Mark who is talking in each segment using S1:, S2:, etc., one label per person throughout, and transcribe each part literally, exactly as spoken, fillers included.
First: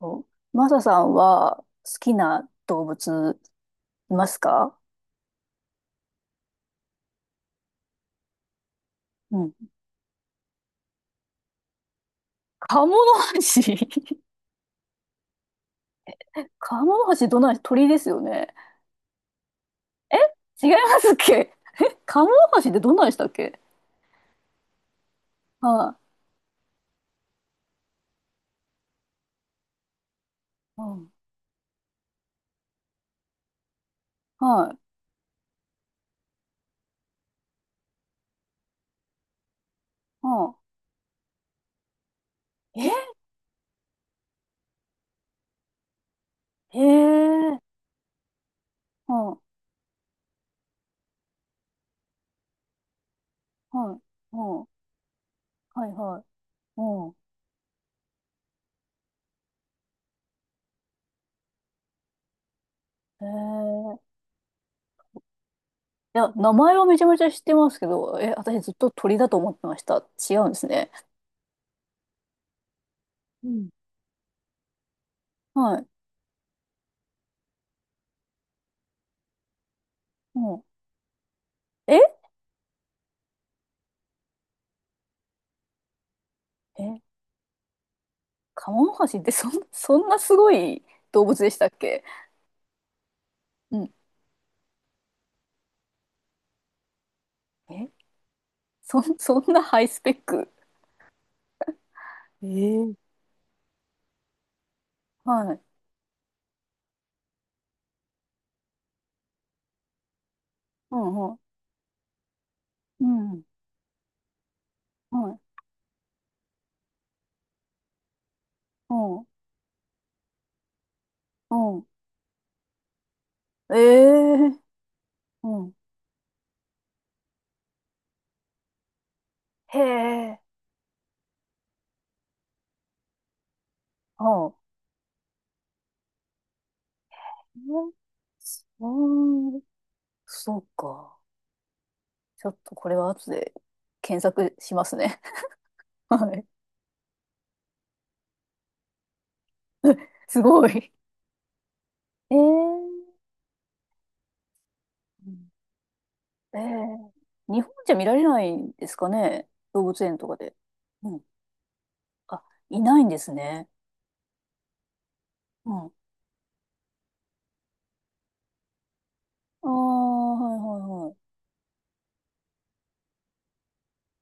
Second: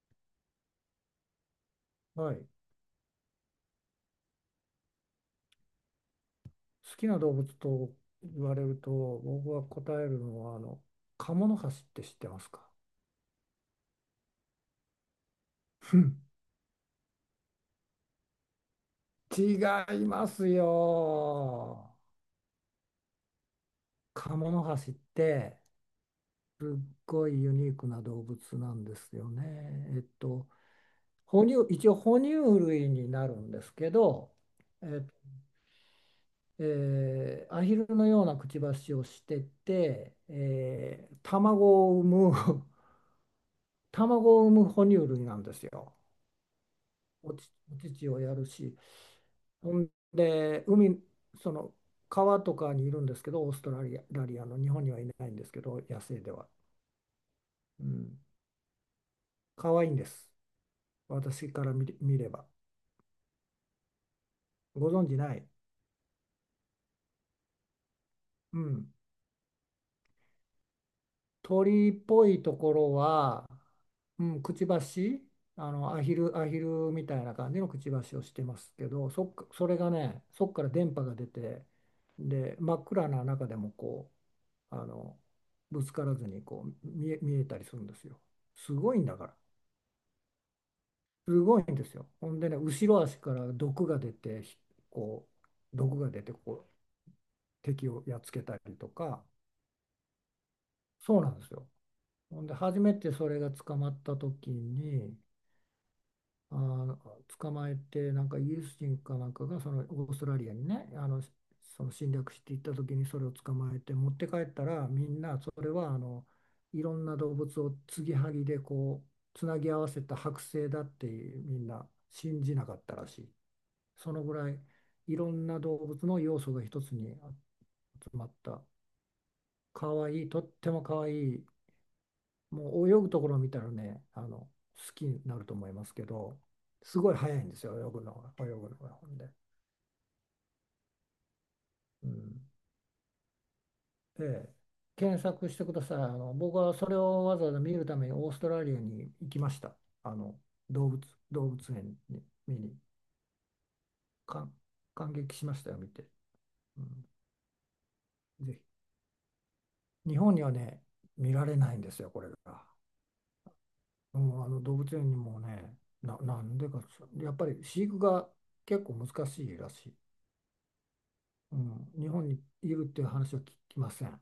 S1: そう、マサさんは好き
S2: はい、
S1: な動物いますか？
S2: 好きな動物と言われると、
S1: う
S2: 僕
S1: ん。
S2: は答えるのは、あのカモノハシって知ってますか？
S1: カモノハシ。
S2: ふん。
S1: カモノハシどんない鳥ですよね。
S2: 違い
S1: え、
S2: ます
S1: 違いますっけ？
S2: よ。
S1: カモノハシってどんなんでしたっけ？
S2: カモノハシって
S1: は
S2: すっごいユニークな動物なんですよ。ねえっと
S1: い。うん。
S2: 哺乳一応哺乳類になるんですけど、
S1: はい。
S2: え、えーアヒルのようなくちばしをしてて、
S1: うん。
S2: えー卵を産む
S1: え、
S2: 卵を産む哺乳類なんですよ。
S1: へ
S2: おち、
S1: え。
S2: お乳をやるし、
S1: うん。はい。
S2: ほんで、海、その川とかにいるんですけど、オーストラリア、ラ
S1: う
S2: リアの、
S1: ん。は
S2: 日本にはいないんですけど、
S1: い
S2: 野
S1: は
S2: 生
S1: い。
S2: では。
S1: うん。
S2: うん、可愛いんです。私から見れ、見れば。
S1: へえ。
S2: ご存じない。
S1: いや、名前はめちゃめちゃ知ってますけど、え、
S2: う
S1: 私ずっと
S2: ん。
S1: 鳥だと思ってました。違うんですね。
S2: 鳥っぽいところ
S1: う
S2: は、
S1: ん、
S2: うん、くちばし、あ
S1: はい。
S2: の、アヒル、アヒルみたいな感じのくちばしをしてますけど、そっか、それがね、
S1: う
S2: そっか
S1: ん。
S2: ら電波が出て、
S1: え
S2: で、真っ暗な中でもこあのぶつからずに、こう
S1: え、
S2: 見え、見えたりするんですよ。
S1: カ
S2: す
S1: モノ
S2: ごいん
S1: ハ
S2: だ
S1: シっ
S2: か
S1: て
S2: ら。
S1: そん、そんなすごい動
S2: す
S1: 物でし
S2: ごい
S1: たっ
S2: んです
S1: け？
S2: よ。ほんでね、後ろ足から
S1: う
S2: 毒
S1: ん。
S2: が出て、ひこう、毒が出て、こう、敵
S1: え、
S2: をやっつけたりと
S1: そん、
S2: か、
S1: そんなハイスペック。
S2: そうなんですよ。ほ
S1: え
S2: んで、初め
S1: ー、
S2: てそれが捕まった時に、
S1: はい。
S2: あー捕まえて、なんかイギリス人かなんかが、そのオーストラリアにね、
S1: う
S2: あの
S1: んうん。
S2: その侵略していった時に、
S1: う
S2: それを
S1: ん。
S2: 捕まえて持って帰ったら、みん
S1: は
S2: な
S1: い。
S2: それは、あのいろんな動物を継ぎはぎで
S1: う
S2: こ
S1: ん。
S2: うつなぎ合わせた剥製だって、
S1: う
S2: みん
S1: ん。
S2: な信じなかったらしい。
S1: え
S2: そのぐらい、
S1: え、
S2: いろん
S1: う
S2: な
S1: ん。
S2: 動物の要素が一つに集まった、
S1: へ
S2: かわいい、
S1: え。
S2: とってもかわいい。もう泳ぐところを見たらね、あ
S1: は
S2: の、好
S1: あ。
S2: きになると思いますけど、すごい早いんですよ、泳ぐのが、泳ぐのが。ほんで、
S1: うん。そうか。
S2: うん、
S1: ちょっとこれは後で検
S2: え
S1: 索
S2: え、
S1: しますね。
S2: 検索してくだ さい。あ
S1: は
S2: の、
S1: い。
S2: 僕はそれをわざわざ見るためにオーストラリアに行きました。あ
S1: す
S2: の、
S1: ご
S2: 動
S1: い。
S2: 物、動物園に
S1: ええ、
S2: 見に、
S1: う
S2: 感感激
S1: ん、
S2: しましたよ、見て。
S1: ええ、
S2: うん、
S1: 日本じゃ見られない
S2: ぜひ。
S1: んですかね、動物園
S2: 日
S1: と
S2: 本
S1: か
S2: には
S1: で。
S2: ね、
S1: うん、
S2: 見られないんですよ、これ
S1: あ、
S2: が。
S1: いないんですね。
S2: うん、あの動物園にも
S1: う
S2: ね、
S1: ん。あ
S2: な、なんでか、やっぱり飼育が結構難しい
S1: あ、
S2: らしい。
S1: はいはいはい。
S2: うん、日本にいるっていう話は聞きません。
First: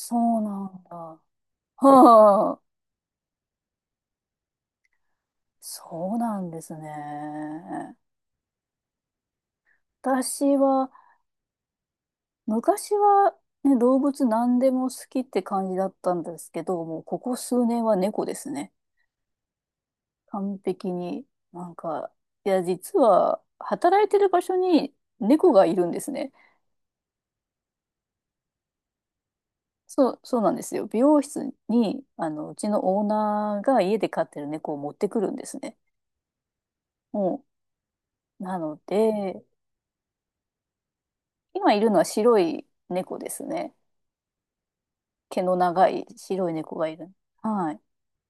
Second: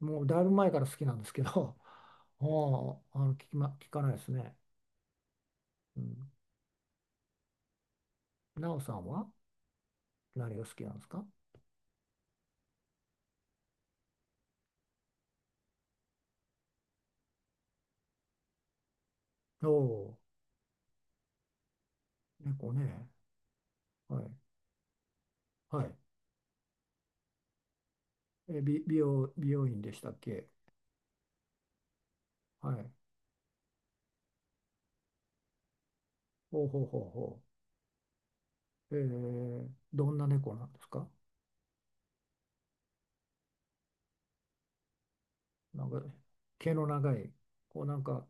S2: もうだ
S1: う
S2: いぶ
S1: な
S2: 前か
S1: んだ。
S2: ら好きなん ですけど、
S1: はあ、
S2: もうあの聞きま、聞かないですね。う
S1: そう
S2: ん。
S1: なんですね。
S2: なおさんは
S1: 私
S2: 何が好き
S1: は、
S2: なんですか？
S1: 昔は、ね、動物何でも好きって感じだったんですけど、もうここ数年は猫ですね。
S2: おお
S1: 完璧に。なんか、
S2: ー、
S1: いや、
S2: 猫
S1: 実
S2: ね。
S1: は、働いて
S2: は
S1: る
S2: い。
S1: 場所に猫がい
S2: は
S1: るん
S2: い。
S1: ですね。
S2: え、美、美容、美容院でし
S1: そ
S2: たっ
S1: う、そう
S2: け？
S1: なんですよ。美容室に、あの、うち
S2: はい。
S1: のオーナーが家で飼ってる猫を持ってくるんですね。
S2: ほうほうほう
S1: も
S2: ほ
S1: うなの
S2: う。え
S1: で、
S2: ー、どんな猫なんですか？
S1: 今いるのは白い猫ですね。毛の
S2: な
S1: 長
S2: んか、
S1: い白い
S2: 毛
S1: 猫
S2: の
S1: がいる。
S2: 長い、
S1: はい。
S2: こうなんか、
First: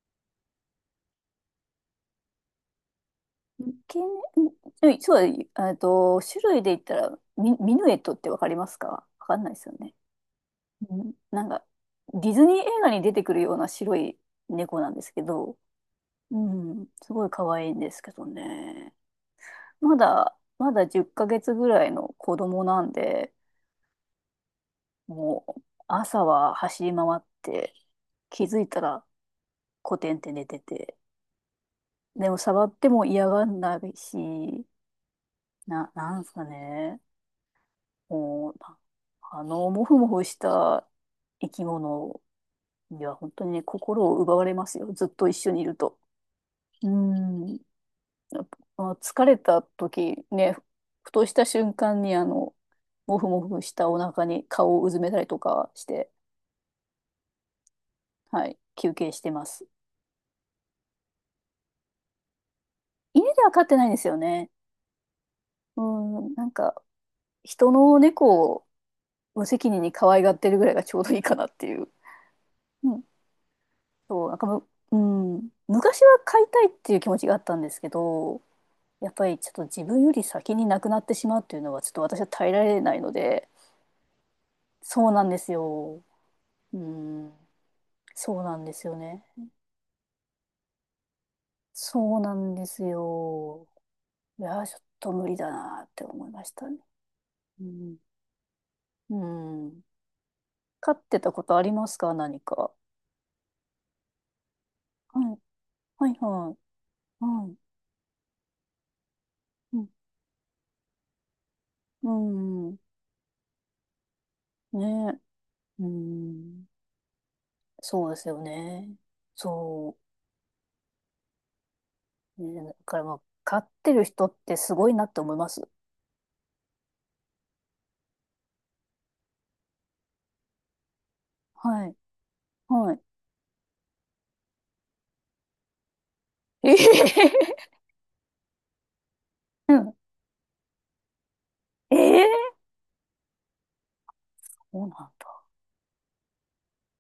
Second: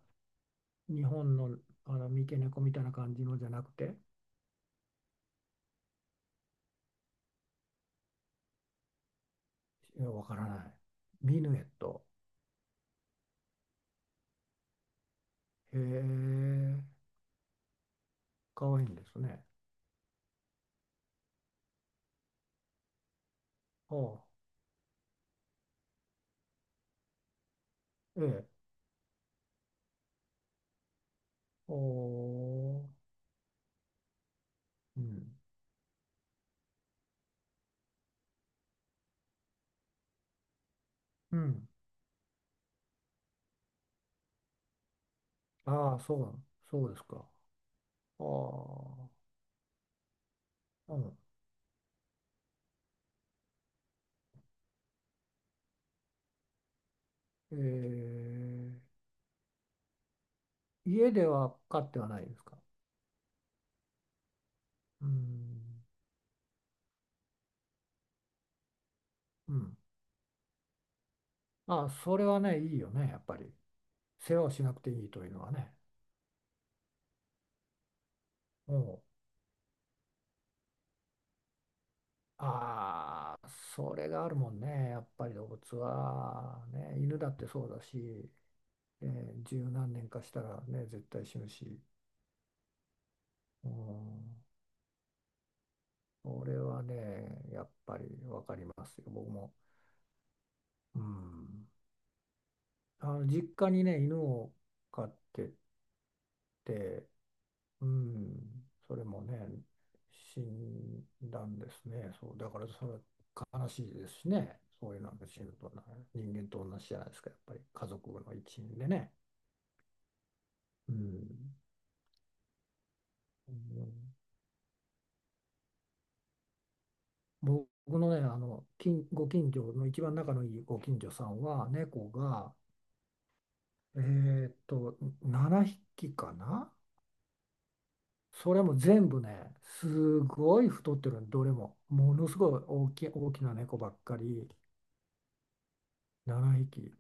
S2: 日本の、あの三毛猫みたいな感じのじゃな
S1: 毛
S2: く
S1: ね、
S2: て、
S1: うん、うん、そうだ、えっと、種類で言ったら、ミ、ミヌエットってわかりますか？わかんないですよね。
S2: いやわからない。
S1: うん、
S2: ミ
S1: なん
S2: ヌエ
S1: か、
S2: ット。
S1: ディズニー映画に出てくるような白い猫なんですけど、
S2: へ
S1: う
S2: え、
S1: ん、すごい可愛いんですけど
S2: かわいい
S1: ね。
S2: んですね。
S1: まだ、まだじゅっかげつぐらいの子供なんで、
S2: ああ、
S1: もう朝は走り回って、
S2: え
S1: 気
S2: え、
S1: づいたらコテンって寝てて。
S2: お
S1: でも触って
S2: ー、
S1: も嫌がんないし、
S2: うん、
S1: な、なんすかね。もう、な、あの、もふもふした
S2: う
S1: 生き
S2: ん、
S1: 物には本当にね、心を奪われますよ。ずっと一緒にいる
S2: ああ、
S1: と。
S2: そう、そ
S1: う
S2: うですか。
S1: ん。
S2: あ
S1: やっぱあ
S2: あ、
S1: 疲れた時ね、
S2: う
S1: ふ
S2: ん、
S1: とした瞬間にあの、もふもふしたお腹に顔をうずめたりとかして、
S2: え
S1: はい、休憩してます。
S2: え、家では飼ってはないですか？
S1: 家では飼ってないんですよね。
S2: う
S1: う
S2: ん、
S1: ん、なんか、人の猫を無
S2: う
S1: 責
S2: ん、
S1: 任に可愛がってるぐらいがちょうどいいかなってい
S2: あ
S1: う。
S2: あ、それはね、いいよ
S1: うん、
S2: ね、やっぱり。
S1: そう、
S2: 世
S1: なん
S2: 話
S1: か、
S2: をし
S1: む、
S2: なくて
S1: う
S2: いいというの
S1: ん、
S2: はね。
S1: 昔は飼いたいっていう気持ちがあったんですけど、
S2: おうん、
S1: やっぱりちょっと自分より先に亡くなってしまうっていうのはちょっと私は耐えられないの
S2: あ
S1: で、
S2: あ、それがあるもんね、や
S1: そ
S2: っ
S1: うなん
S2: ぱり
S1: で
S2: 動
S1: す
S2: 物
S1: よ。
S2: は、
S1: う
S2: ね、犬だ
S1: ん、
S2: ってそうだし、
S1: そうなんですよ
S2: え
S1: ね。
S2: え、十何年かしたらね、絶対死ぬし。
S1: そうなんですよ。
S2: うん、
S1: いやー、ちょっと無理だなって思いま
S2: そ
S1: し
S2: れ
S1: たね。
S2: はね、や
S1: う
S2: っ
S1: ん、
S2: ぱりわかりますよ、
S1: う
S2: 僕も。
S1: ん、飼
S2: う
S1: ってたことあ
S2: ん、
S1: りますか、何か？
S2: あの実家にね、犬を飼っ
S1: はい、
S2: て
S1: はい、は
S2: て、
S1: い、はい、
S2: うん、それもね、
S1: うん、
S2: 死んだんです
S1: う
S2: ね。そう、だから
S1: ん、
S2: それは悲しいですしね、そういうのが
S1: ね、
S2: 死ぬと
S1: う
S2: な、
S1: ー
S2: 人間と
S1: ん、
S2: 同じじゃないですか、やっぱり家
S1: そう
S2: 族
S1: です
S2: の
S1: よ
S2: 一員で
S1: ね。
S2: ね。
S1: そ
S2: うん、
S1: う。ね、だからまあ、
S2: う
S1: 飼って
S2: ん、
S1: る人ってすごいなって思います。
S2: 僕のね、あの、近ご近所の一番仲のいいご近所さんは、
S1: はい。
S2: 猫が、
S1: はい。
S2: えーっと、ななひきか
S1: え
S2: な。
S1: え、
S2: それも全部ね、
S1: うん、
S2: すごい太ってるの、どれも。
S1: え
S2: も
S1: え、
S2: のすごい大きい、大きな猫ばっかり、
S1: そうなんだ。
S2: ななひき。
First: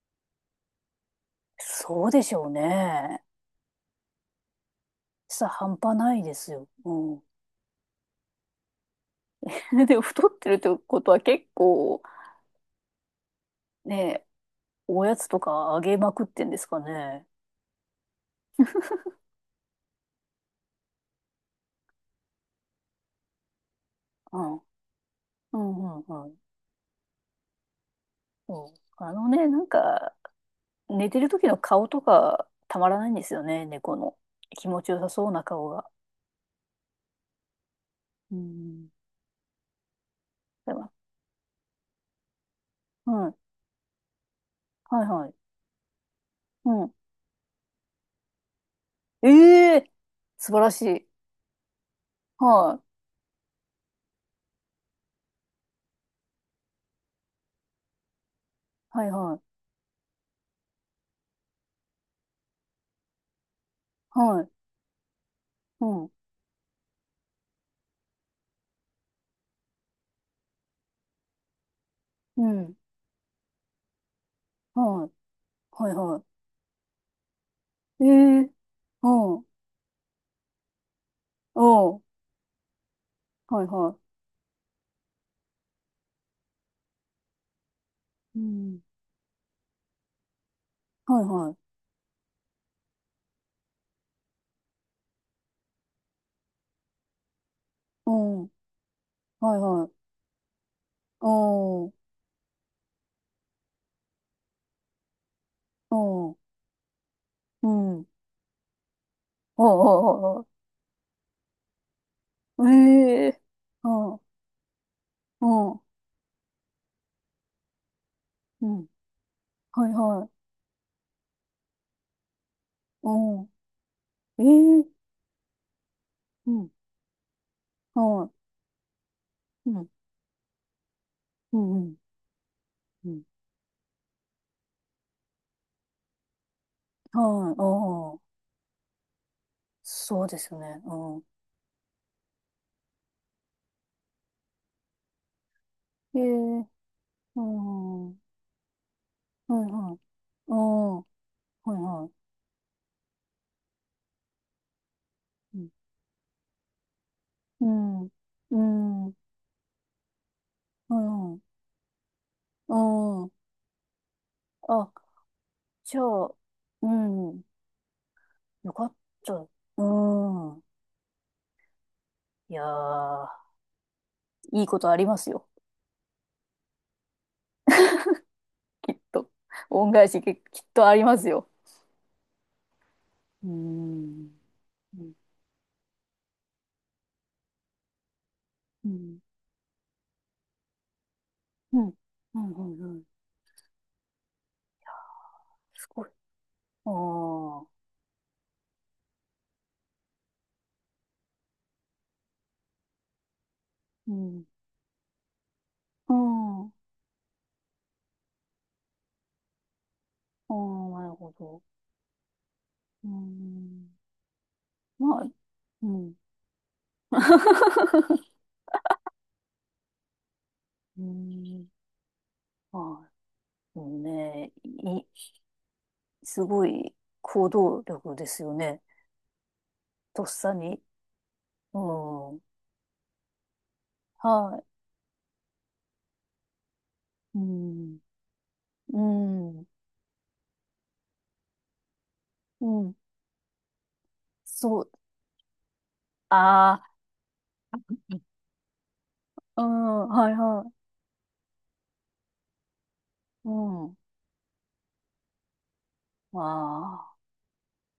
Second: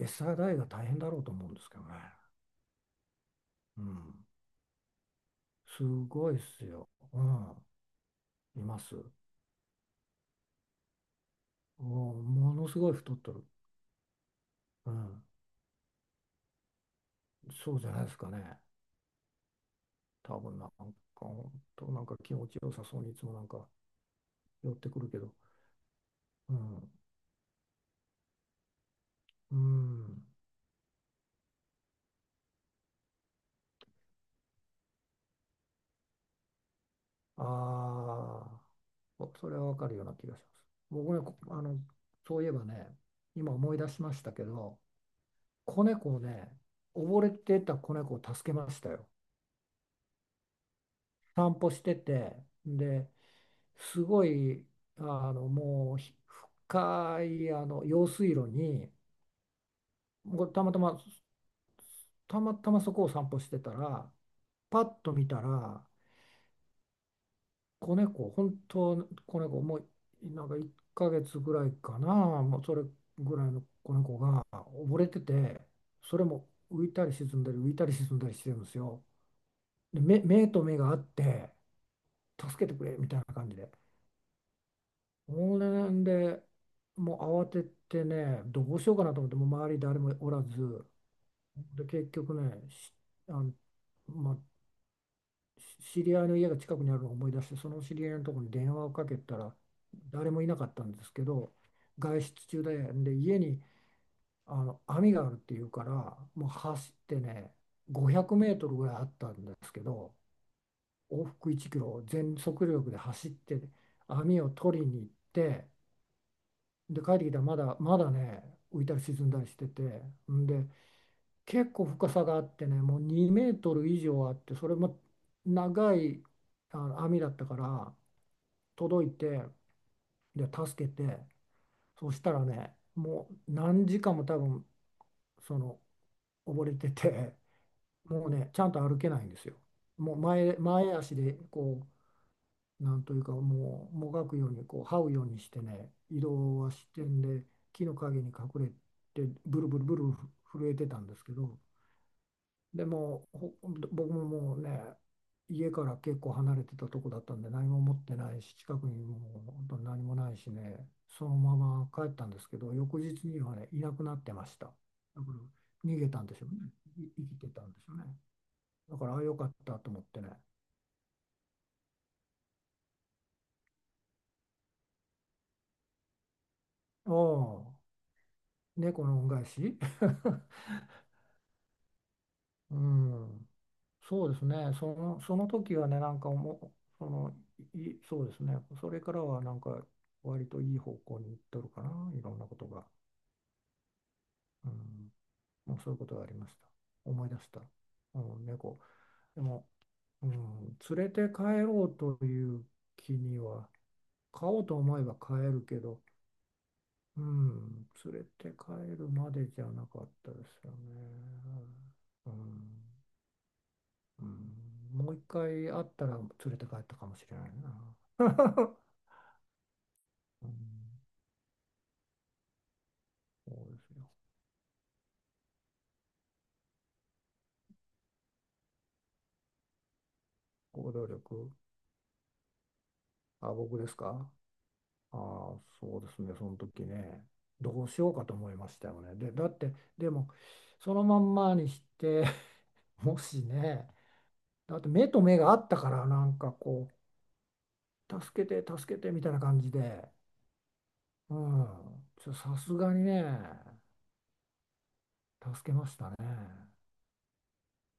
S2: 餌代が大変だろうと思うんですけどね。
S1: そうでしょうね。
S2: うん。
S1: さ、半
S2: す
S1: 端ない
S2: ご
S1: で
S2: いっ
S1: す
S2: す
S1: よ。
S2: よ。
S1: うん。
S2: うん。います。
S1: でも、太ってるってことは結構、
S2: もう、ものすごい太ってる。
S1: ね、
S2: う
S1: おや
S2: ん。
S1: つとかあげまくってんですかね。
S2: そうじゃないですかね。多分なんか、本当なんか気持ちよさそうに、いつもなんか
S1: うん。
S2: 寄ってくるけど。
S1: うん、うん、うん。
S2: うん。
S1: うん、あのね、
S2: う
S1: なんか、
S2: ん。
S1: 寝てる時の顔とかたまらないんですよね、猫の。気持ちよさそうな顔が。
S2: あ
S1: う
S2: あ、
S1: ん。
S2: そそれはわかるような気がします。
S1: でも、
S2: 僕ね、こあの、そういえばね、
S1: うん。は
S2: 今思い出しましたけど、
S1: いはい。
S2: 子猫をね、
S1: うん。
S2: 溺れてた子猫を助けましたよ。
S1: ええ、素晴らしい。
S2: 散歩してて、
S1: はい。
S2: で、すごい、あの、もうひ深い、あの、用水路に、
S1: はいはい。
S2: もうたまたま、たまたまそこを散歩してたら、
S1: はい。
S2: パッと見たら、
S1: うん。
S2: 子猫、本当子猫、もうなんかいっかげつぐらいかな、
S1: う
S2: もうそ
S1: ん。
S2: れぐらいの子猫が溺
S1: は
S2: れ
S1: い。
S2: てて、
S1: はい
S2: そ
S1: は
S2: れも浮いたり沈んだり、浮いたり
S1: い。え
S2: 沈んだりし
S1: え、
S2: てるんですよ。
S1: うん。う
S2: で、目、目と目があって、
S1: ん。
S2: 助けてくれみたいな感じ
S1: はい
S2: で。
S1: は
S2: そんで、もう慌てて
S1: い。う
S2: ね、ど
S1: ん。
S2: うしようかなと思って、もう周り誰もおらず、
S1: はいはい。
S2: で、結局ね、しあの、まあ、知り合いの家が近くにあるのを思い出して、その知り
S1: う
S2: 合いのところ
S1: ん。
S2: に電話をかけたら、
S1: はいはい。
S2: 誰もいなかったんですけど、
S1: うん。
S2: 外出中で、で家にあの網があるっていうから、
S1: うん。
S2: もう走ってね、
S1: うん。
S2: ごひゃくメートルぐらいあったんで
S1: ああ、
S2: すけど、
S1: ああ、あ
S2: 往復いちキロ全速
S1: あ、
S2: 力で
S1: え
S2: 走っ
S1: え。
S2: て、
S1: ああ、
S2: 網を取りに行っ
S1: う
S2: て、
S1: ん。
S2: で帰ってきたら、まだまだね
S1: う
S2: 浮
S1: ん。
S2: いたり沈んだりしてて、
S1: はいはい。
S2: んで結構深さがあってね、もう2
S1: う
S2: メートル以上あって、それ
S1: ん。ええ、
S2: も長い
S1: うん。
S2: あの網だったから。
S1: は
S2: 届いて、
S1: い。うん。
S2: で助けて、
S1: うん。うん。
S2: そしたらね、
S1: うん、
S2: もう何時間も多分その溺れてて、
S1: はい。あ
S2: も
S1: あ。
S2: うね、ちゃんと歩けないんですよ。もう
S1: そうです
S2: 前、
S1: よね。
S2: 前足
S1: うん。
S2: で、こう、なんというか、もうもがくように、こう這うようにしてね
S1: え
S2: 移
S1: え。
S2: 動はしてん
S1: う
S2: で、木の
S1: ん。は
S2: 陰に隠れて
S1: いは
S2: ブルブルブ
S1: い。
S2: ル
S1: あ
S2: 震えて
S1: あ。
S2: た
S1: は
S2: んですけど、
S1: いは
S2: でもうほ僕ももうね、
S1: い。う
S2: 家から結構離れてたとこだったんで、何も持
S1: ん。
S2: っ
S1: うん。
S2: てないし、
S1: う
S2: 近くに
S1: ん、は
S2: もう本当に何もないしね、
S1: い
S2: そ
S1: は
S2: の
S1: い。
S2: まま帰ったんですけど、
S1: う
S2: 翌日
S1: ん。
S2: にはねいなくなってました。だ
S1: あ、
S2: から
S1: じ
S2: 逃
S1: ゃ
S2: げたん
S1: あ、
S2: でしょうね、
S1: う
S2: い生き
S1: ん。
S2: てたんでしょうね。
S1: よかっ
S2: だから、ああ
S1: た。
S2: よかった
S1: う
S2: と思ってね。
S1: ん。いやー、いいことありますよ。
S2: ああ、
S1: きっ
S2: 猫の恩
S1: と。
S2: 返し。
S1: 恩返しききっとありますよ。
S2: う
S1: う
S2: ん。そ
S1: ん。
S2: うですね、そ
S1: うん。
S2: の、その時はね、なんかもう、その、い、いそうですね、
S1: う
S2: それか
S1: ん。
S2: らはなんか、割といい方向に行っとる
S1: う
S2: かな、
S1: ん。
S2: いろ
S1: う
S2: んな
S1: ん。
S2: こ
S1: う
S2: と
S1: ん。
S2: が。
S1: うん、
S2: うん、もう
S1: す
S2: そういう
S1: ご
S2: こ
S1: い。
S2: とがありました。思い出した。
S1: ああ。
S2: うん、猫。でも、うん、連れて帰ろうという気には、
S1: うん。
S2: 飼おうと思えば飼えるけど、
S1: うん。あ
S2: うん、連れて帰るまでじゃなかったで
S1: あ、
S2: すよ
S1: なるほど。
S2: ね。うん、
S1: うん。
S2: うん、もう
S1: ま
S2: 一
S1: あ、
S2: 回会っ
S1: う
S2: た
S1: ん。
S2: ら連れて帰ったかもしれないな。うん、
S1: うん。まあ、
S2: そうで
S1: そ
S2: す
S1: う
S2: よ。
S1: ね。い、すごい行動力ですよね。とっさに。
S2: 行動力。
S1: うん。
S2: あ、僕ですか？
S1: はい。
S2: ああ、そうですね。その時ね、
S1: う
S2: どう
S1: ん。
S2: しようかと思いました
S1: う
S2: よね。で、だっ
S1: ん。
S2: て、でも、そのまんまにして、
S1: うん。
S2: もしね、だ
S1: そ
S2: って
S1: う。
S2: 目と目があったから、なんか
S1: あ
S2: こう、助けて、助けてみたいな感
S1: あ、う
S2: じ
S1: ん。
S2: で、
S1: はいは
S2: うん、ちょさすがにね、
S1: い。うん。
S2: 助けましたね。
S1: まあ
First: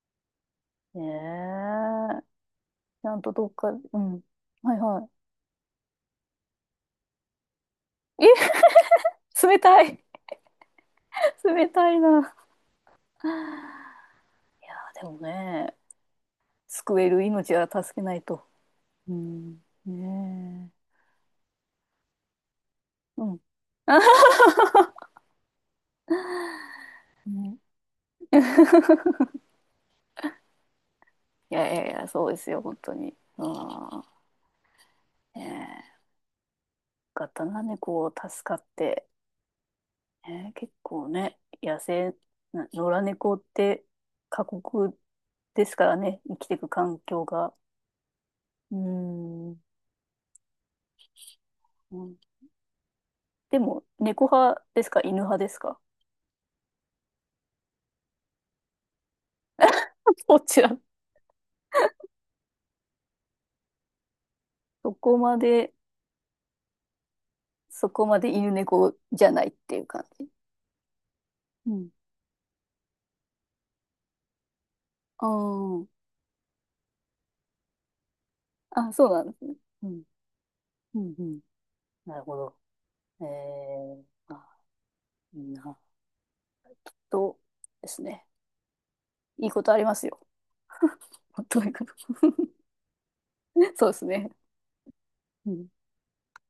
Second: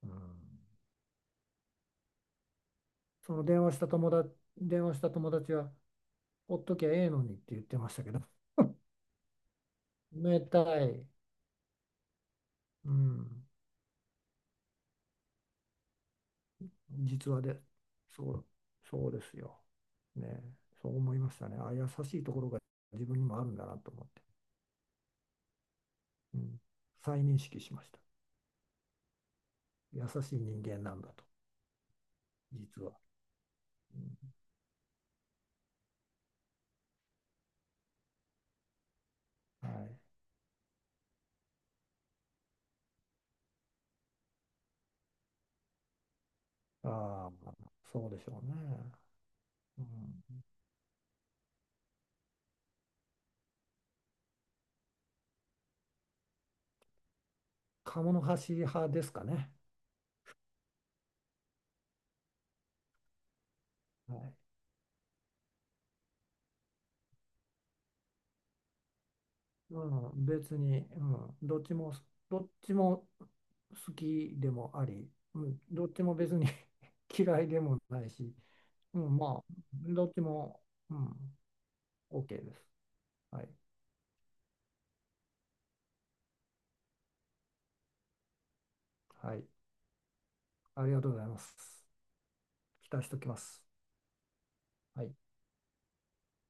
S2: うん、
S1: あ、ねええ。ちゃんと
S2: その
S1: どっ
S2: 電
S1: か、
S2: 話した
S1: う
S2: 友
S1: ん。
S2: 達、
S1: はい
S2: 電話し
S1: は
S2: た友達は、ほっときゃええのにって言ってましたけど、
S1: い。え、冷たい。
S2: 冷たい。
S1: 冷たいな。
S2: うん、
S1: いや、でもね。救える
S2: 実話
S1: 命
S2: で、
S1: は助けない
S2: そう、
S1: と。
S2: そう
S1: う
S2: ですよ。
S1: ん。
S2: ね、
S1: ね
S2: そう思いましたね。あ、優しいところが自分
S1: え。
S2: に
S1: うん。
S2: もあるんだなと思って、うん、再認
S1: ね、
S2: 識しました。優しい人間なんだと、
S1: いやいやいや、そうですよ、本
S2: 実は。
S1: 当に。うん。
S2: う
S1: ねえ。よかったな、猫を助かって。
S2: ん、はい。
S1: ねえ、結構ね、野生、な野良猫って過酷ですからね、生きていく環境
S2: あ
S1: が。
S2: あ、そうでしょう
S1: う
S2: ね。
S1: ん。う
S2: うん、
S1: ん、でも、猫派ですか、犬派ですか？
S2: 鴨の橋派ですかね。
S1: どちら？
S2: はい、
S1: そこまで、そこまで犬猫じゃないっていう
S2: う
S1: 感
S2: ん、
S1: じ。
S2: 別に、うん、どっ
S1: う
S2: ち
S1: ん。
S2: も、どっちも好きでもあり、
S1: あ
S2: うん、ど
S1: あ。
S2: っちも別に 嫌いでもないし、
S1: あ、
S2: う
S1: そう
S2: ん、
S1: な
S2: ま
S1: んで
S2: あ、
S1: すね。うん。
S2: どっちも、う
S1: うん、う
S2: ん、
S1: ん。なる
S2: OK
S1: ほ
S2: で
S1: ど。
S2: す。
S1: え
S2: はい、
S1: ー、あ、いいな。と、ですね。
S2: はい、
S1: いいことありますよ。
S2: ありがとうございま す。
S1: とにこと。
S2: 期待しておきます。
S1: そうですね。
S2: はい
S1: うん。